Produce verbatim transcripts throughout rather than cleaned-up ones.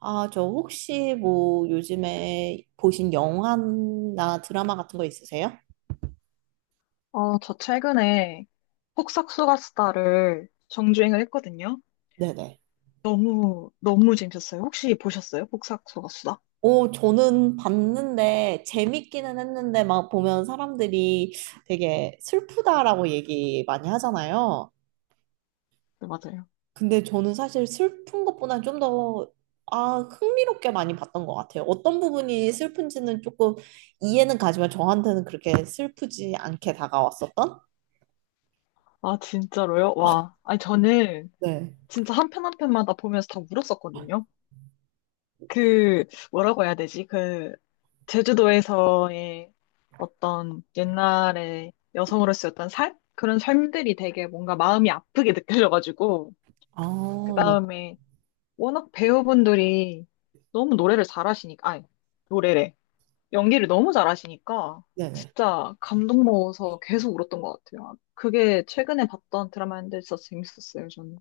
아, 저 혹시 뭐 요즘에 보신 영화나 드라마 같은 거 있으세요? 어, 저 최근에 폭삭소가수다를 정주행을 했거든요. 네네. 너무, 너무 재밌었어요. 혹시 보셨어요? 폭삭소가수다? 오, 저는 봤는데 재밌기는 했는데 막 보면 사람들이 되게 슬프다라고 얘기 많이 하잖아요. 네, 맞아요. 근데 저는 사실 슬픈 것보다 좀 더, 아, 흥미롭게 많이 봤던 것 같아요. 어떤 부분이 슬픈지는 조금 이해는 가지만 저한테는 그렇게 슬프지 않게 다가왔었던? 아, 진짜로요? 와. 아니, 저는 네. 진짜 한 편 한 편마다 보면서 다 울었었거든요. 그, 뭐라고 해야 되지? 그, 제주도에서의 어떤 옛날에 여성으로서의 어떤 삶? 그런 삶들이 되게 뭔가 마음이 아프게 느껴져가지고, 그 아, 네. 다음에 워낙 배우분들이 너무 노래를 잘하시니까, 아니, 노래래. 연기를 너무 잘하시니까, 네네. 진짜 감동 먹어서 계속 울었던 것 같아요. 아, 그게 최근에 봤던 드라마인데 진짜 재밌었어요, 저는.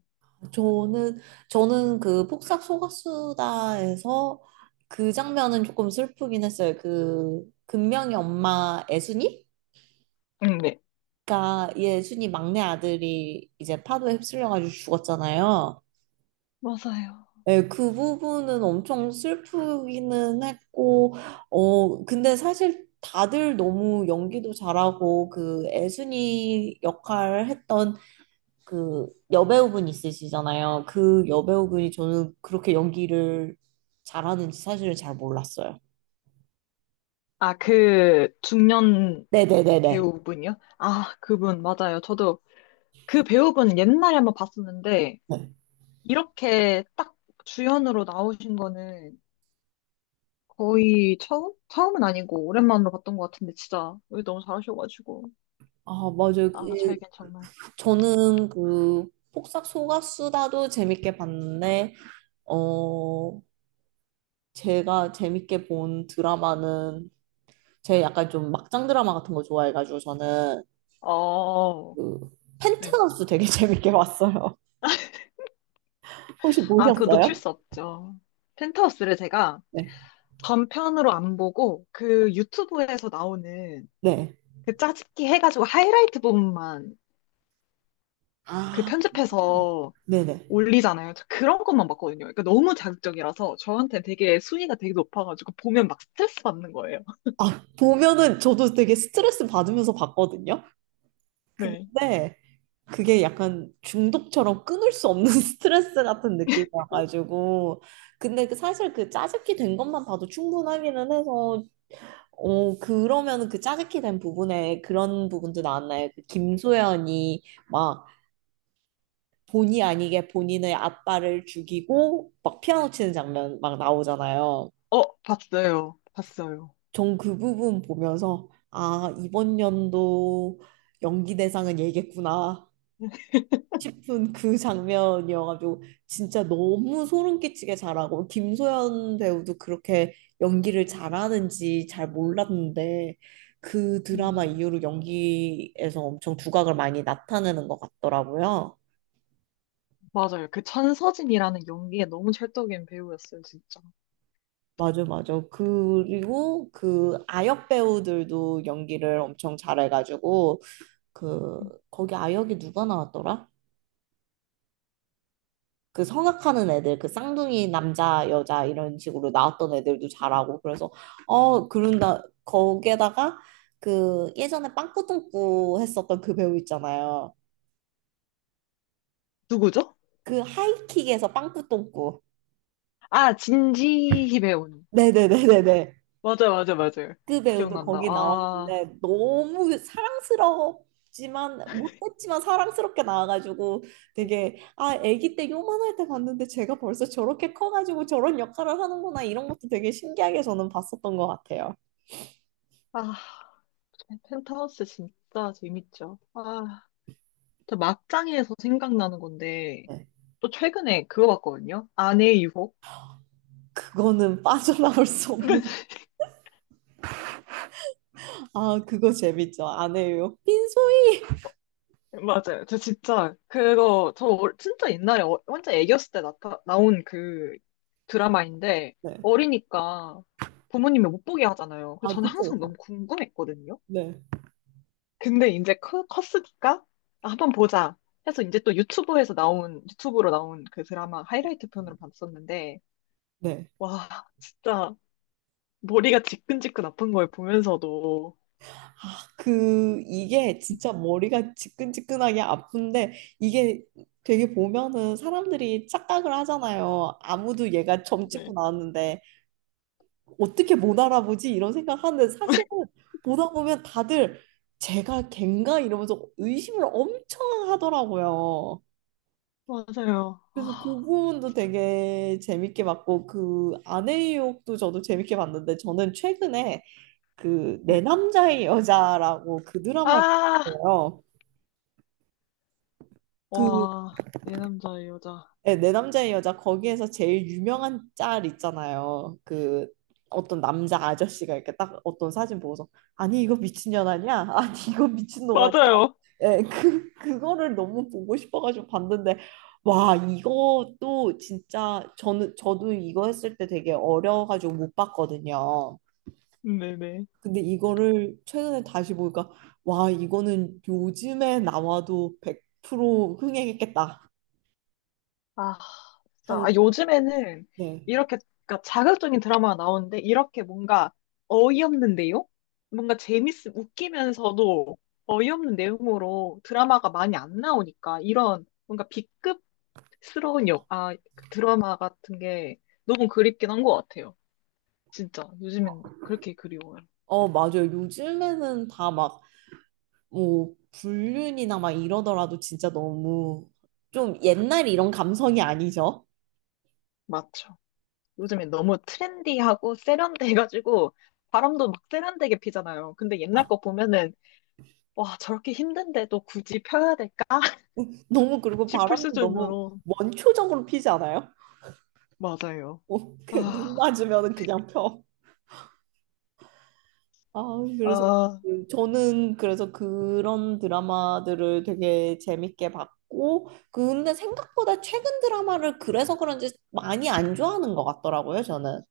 저는 저는 그 폭삭 소가수다에서 그 장면은 조금 슬프긴 했어요. 그 금명이 엄마 애순이 응, 네. 가 예순이 막내 아들이 이제 파도에 휩쓸려가지고 죽었잖아요. 맞아요. 예, 그 부분은 엄청 슬프기는 했고, 어, 근데 사실 다들 너무 연기도 잘하고, 그 애순이 역할 했던 그 여배우분 있으시잖아요. 그 여배우분이 저는 그렇게 연기를 잘하는지 사실은 잘 몰랐어요. 아, 그 중년 네네네네. 배우분이요? 아, 그분, 맞아요. 저도 그 배우분 옛날에 한번 봤었는데, 네. 이렇게 딱 주연으로 나오신 거는 거의 처음? 처음은 아니고, 오랜만으로 봤던 것 같은데, 진짜, 왜 너무 잘하셔가지고. 아, 맞아요. 그, 아, 저에겐 정말. 저는 그 폭삭 소가수다도 재밌게 봤는데, 어, 제가 재밌게 본 드라마는 제 약간 좀 막장 드라마 같은 거 좋아해가지고 저는 어, 그 네. 펜트하우스 되게 재밌게 봤어요. 혹시 아, 그거 놓칠 보셨어요? 수 없죠. 펜트하우스를 제가 네. 전편으로 안 보고 그 유튜브에서 나오는 네. 그 짜집기 해가지고 하이라이트 부분만 그 아, 편집해서 네네. 올리잖아요. 저 그런 것만 봤거든요. 그러니까 너무 자극적이라서 저한테 되게 순위가 되게 높아가지고 보면 막 스트레스 받는 거예요. 아, 보면은 저도 되게 스트레스 받으면서 봤거든요. 네. 근데 그게 약간 중독처럼 끊을 수 없는 스트레스 같은 느낌이 와가지고. 근데 그 사실 그 짜깁기 된 것만 봐도 충분하기는 해서, 어, 그러면은 그 짜깁기 된 부분에 그런 부분도 나왔나요? 그 김소연이 막 본의 아니게 본인의 아빠를 죽이고 막 피아노 치는 장면 막 나오잖아요. 어, 봤어요. 봤어요. 전 그 부분 보면서 아, 이번 연도 연기 대상은 얘겠구나 싶은 그 장면이어가지고 진짜 너무 소름 끼치게 잘하고 김소연 배우도 그렇게 연기를 잘하는지 잘 몰랐는데 그 드라마 음, 이후로 연기에서 엄청 두각을 많이 나타내는 것 같더라고요. 맞아요. 그 천서진이라는 연기에 너무 찰떡인 배우였어요, 진짜. 맞아, 맞아. 그리고 그 아역 배우들도 연기를 엄청 잘해가지고 그 거기 아역이 누가 나왔더라? 그 성악하는 애들, 그 쌍둥이 남자, 여자 이런 식으로 나왔던 애들도 잘하고 그래서 어 그런다 거기에다가 그 예전에 빵꾸똥꾸 했었던 그 배우 있잖아요. 누구죠? 그 하이킥에서 빵꾸똥꾸. 아, 진지 배우님 네네네네네. 맞아요, 맞아요, 맞아요. 그 배우도 기억난다. 거기 아, 나왔는데 너무 사랑스럽지만 못했지만 사랑스럽게 나와가지고 되게 아 아기 때 요만할 때 봤는데 제가 벌써 저렇게 커가지고 저런 역할을 하는구나 이런 것도 되게 신기하게 저는 봤었던 것 같아요. 아, 펜트하우스 진짜 재밌죠. 아, 저 막장에서 생각나는 건데, 네. 또 최근에 그거 봤거든요. 아내의 유혹. 그거는 빠져나올 수 없는. 아, 그거 재밌죠. 안 해요. 빈소이. 맞아요. 저 진짜 그거 저 어- 진짜 옛날에 어- 혼자 애기였을 때 나타 나온 그 드라마인데 네. 어리니까 부모님이 못 보게 하잖아요. 그래서 아, 저는 그쵸. 항상 그쵸. 너무 궁금했거든요. 네. 근데 이제 커, 컸으니까 아, 한번 보자 해서 이제 또 유튜브에서 나온 유튜브로 나온 그 드라마 하이라이트 편으로 봤었는데 네. 와 진짜 머리가 지끈지끈 아픈 걸 보면서도 그, 이게 진짜 머리가 지끈지끈하게 아픈데, 이게 되게 보면은 사람들이 착각을 하잖아요. 아무도 얘가 점 찍고 네 나왔는데, 어떻게 못 알아보지? 이런 생각하는데, 사실은 보다 보면 다들 제가 걘가? 이러면서 의심을 엄청 하더라고요. 맞아요 아, 그래서 그 부분도 되게 재밌게 봤고 그 아내의 유혹도 저도 재밌게 봤는데 저는 최근에 그 내 네. 남자의 여자라고 그 드라마를 아, 봤어요. 그 와, 내 남자 의 여자 네, 내 남자의 여자 거기에서 제일 유명한 짤 있잖아요. 그 어떤 남자 아저씨가 이렇게 딱 어떤 사진 보고서 아니 이거 미친년 아니야? 아니 이거 미친놈 맞아요 예, 그, 그거를 너무 보고 싶어가지고 봤는데, 와, 이것도 진짜, 저는, 저도 이거 했을 때 되게 어려워가지고 못 봤거든요. 네네 근데 이거를 최근에 다시 보니까, 와, 이거는 요즘에 나와도 백 프로 흥행했겠다 아, 진짜. 하는, 아, 요즘에는 네. 이렇게, 그러니까 자극적인 드라마가 나오는데, 이렇게 뭔가 어이없는 내용? 뭔가 재밌, 웃기면서도 어이없는 내용으로 드라마가 많이 안 나오니까, 이런 뭔가 B급스러운 역, 아, 그 드라마 같은 게 너무 그립긴 한 것 같아요. 진짜. 요즘엔 그렇게 그리워요. 어, 맞아요. 요즘에는 다 막, 뭐, 불륜이나 막 이러더라도 진짜 너무 좀 옛날 이런 감성이 아니죠? 맞죠. 요즘엔 너무 트렌디하고 세련돼가지고, 바람도 막 세련되게 피잖아요. 근데 옛날 거 보면은, 와, 저렇게 힘든데도 굳이 펴야 될까? 너무 그리고 싶을 바람도 너무 수준으로. 원초적으로 피지 않아요? 맞아요. 어, 그, 눈 아, 맞으면 그냥 펴. 아, 그래서 아, 그- 저는 그래서 그런 드라마들을 되게 재밌게 봤고, 근데 생각보다 최근 드라마를 그래서 그런지 많이 안 좋아하는 것 같더라고요, 저는.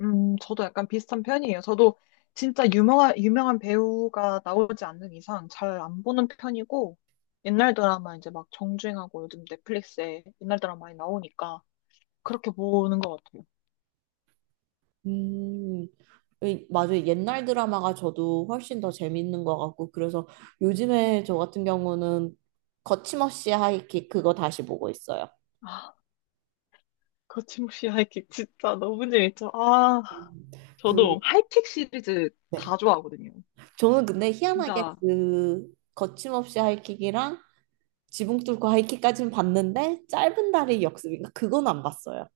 음, 저도 약간 비슷한 편이에요. 저도 진짜 유명한, 유명한 배우가 나오지 않는 이상 잘 안 보는 편이고, 옛날 드라마 이제 막 정주행하고 요즘 넷플릭스에 옛날 드라마 많이 나오니까 그렇게 보는 것 같아요. 음, 이- 맞아요. 옛날 드라마가 저도 훨씬 더 재밌는 것 같고, 그래서 요즘에 저 같은 경우는 거침없이 하이킥 그거 다시 보고 있어요. 아, 거침없이 하이킥 진짜 너무 재밌죠. 아, 음, 그, 저도 하이킥 시리즈 네. 다 좋아하거든요. 저는 근데 희한하게 진짜 그 거침없이 하이킥이랑 지붕 뚫고 하이킥까지는 봤는데 짧은 다리 역습인가? 그건 안 봤어요.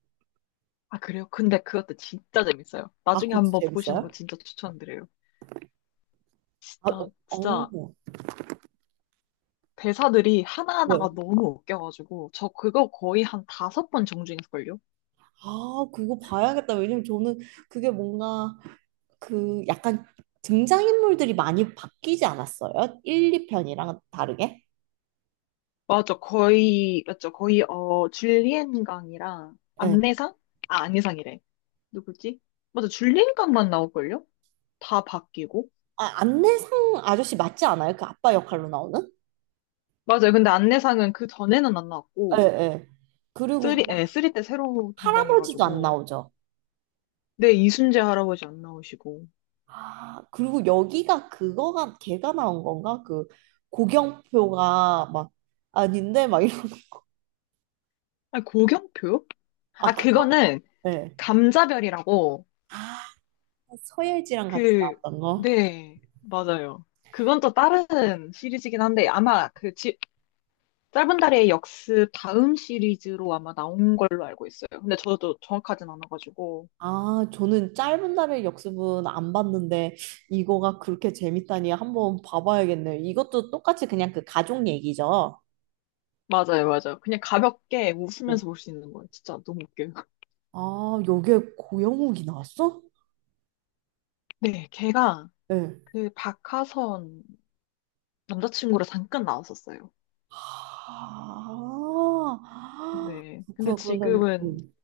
아, 그래요? 근데 그것도 진짜 재밌어요. 아, 나중에 그것도 한번 보시는 거 재밌어요? 진짜 추천드려요. 아, 어, 진짜, 진짜 어, 대사들이 하나하나가 네. 너무 웃겨가지고, 저 그거 거의 한 다섯 번 정주행했걸요? 아, 그거 봐야겠다. 왜냐면 저는 그게 뭔가 그 약간 등장인물들이 많이 바뀌지 않았어요? 일, 이 편이랑 다르게? 맞죠. 거의, 맞죠. 거의, 어, 줄리엔강이랑 예. 안내상? 아, 안내상이래. 누구지? 맞아. 줄리엔강만 나올걸요? 다 바뀌고. 아, 안내상 아저씨 맞지 않아요? 그 아빠 역할로 나오는? 맞아요. 근데 안내상은 그 전에는 안 예, 나왔고, 예. 그리고 쓰리, 그 예, 쓰리 때 새로 할아버지도 안 등장해가지고. 나오죠. 네, 이순재 할아버지 안 나오시고. 아, 그리고 여기가 그거가 걔가 나온 건가? 그 고경표가 막 아닌데 막 이런 아니, 고경표요? 아 아, 그거 그거는 네. 감자별이라고, 아 서예지랑 같이 그, 나왔던 거. 네, 맞아요. 그건 또 다른 시리즈긴 한데, 아마 그 지- 짧은 달의 역습 다음 시리즈로 아마 나온 걸로 알고 있어요. 근데 저도 정확하진 않아가지고. 아 저는 짧은 날의 역습은 안 봤는데 이거가 그렇게 재밌다니 한번 봐봐야겠네요. 이것도 똑같이 그냥 그 가족 얘기죠. 맞아요, 맞아요. 그냥 가볍게 어. 웃으면서 볼 수 있는 거예요. 진짜 너무 웃겨요. 아 여기에 고영욱이 나왔어? 네, 걔가 네. 그 박하선 남자친구로 잠깐 나왔었어요. 아, 아, 네. 근데 그렇구나. 그런다면. 지금은, 음.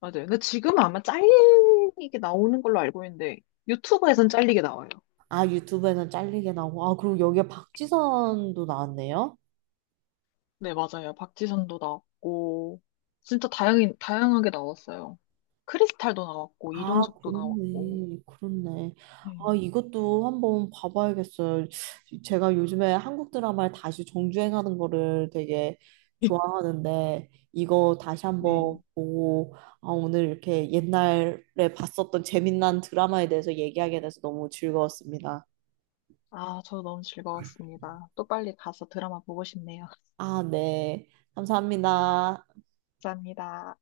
맞아요. 근데 지금은 아마 잘리게 나오는 걸로 알고 있는데, 유튜브에선 잘리게 나와요. 아, 유튜브에는 잘리게 나오고. 아, 그리고 여기에 박지선도 나왔네요. 네, 맞아요. 박지선도 나왔고, 진짜 다양히, 다양하게 나왔어요. 크리스탈도 나왔고, 아, 이종석도 나왔고. 그렇네. 그렇네. 네. 아, 이것도 한번 봐봐야겠어요. 제가 요즘에 한국 드라마를 다시 정주행하는 거를 되게 좋아하는데, 이거 다시 한번 네. 보고, 아, 오늘 이렇게 옛날에 봤었던 재밌는 드라마에 대해서 얘기하게 돼서 너무 즐거웠습니다. 아, 저 너무 즐거웠습니다. 또 빨리 가서 드라마 보고 싶네요. 아, 네. 감사합니다. 감사합니다.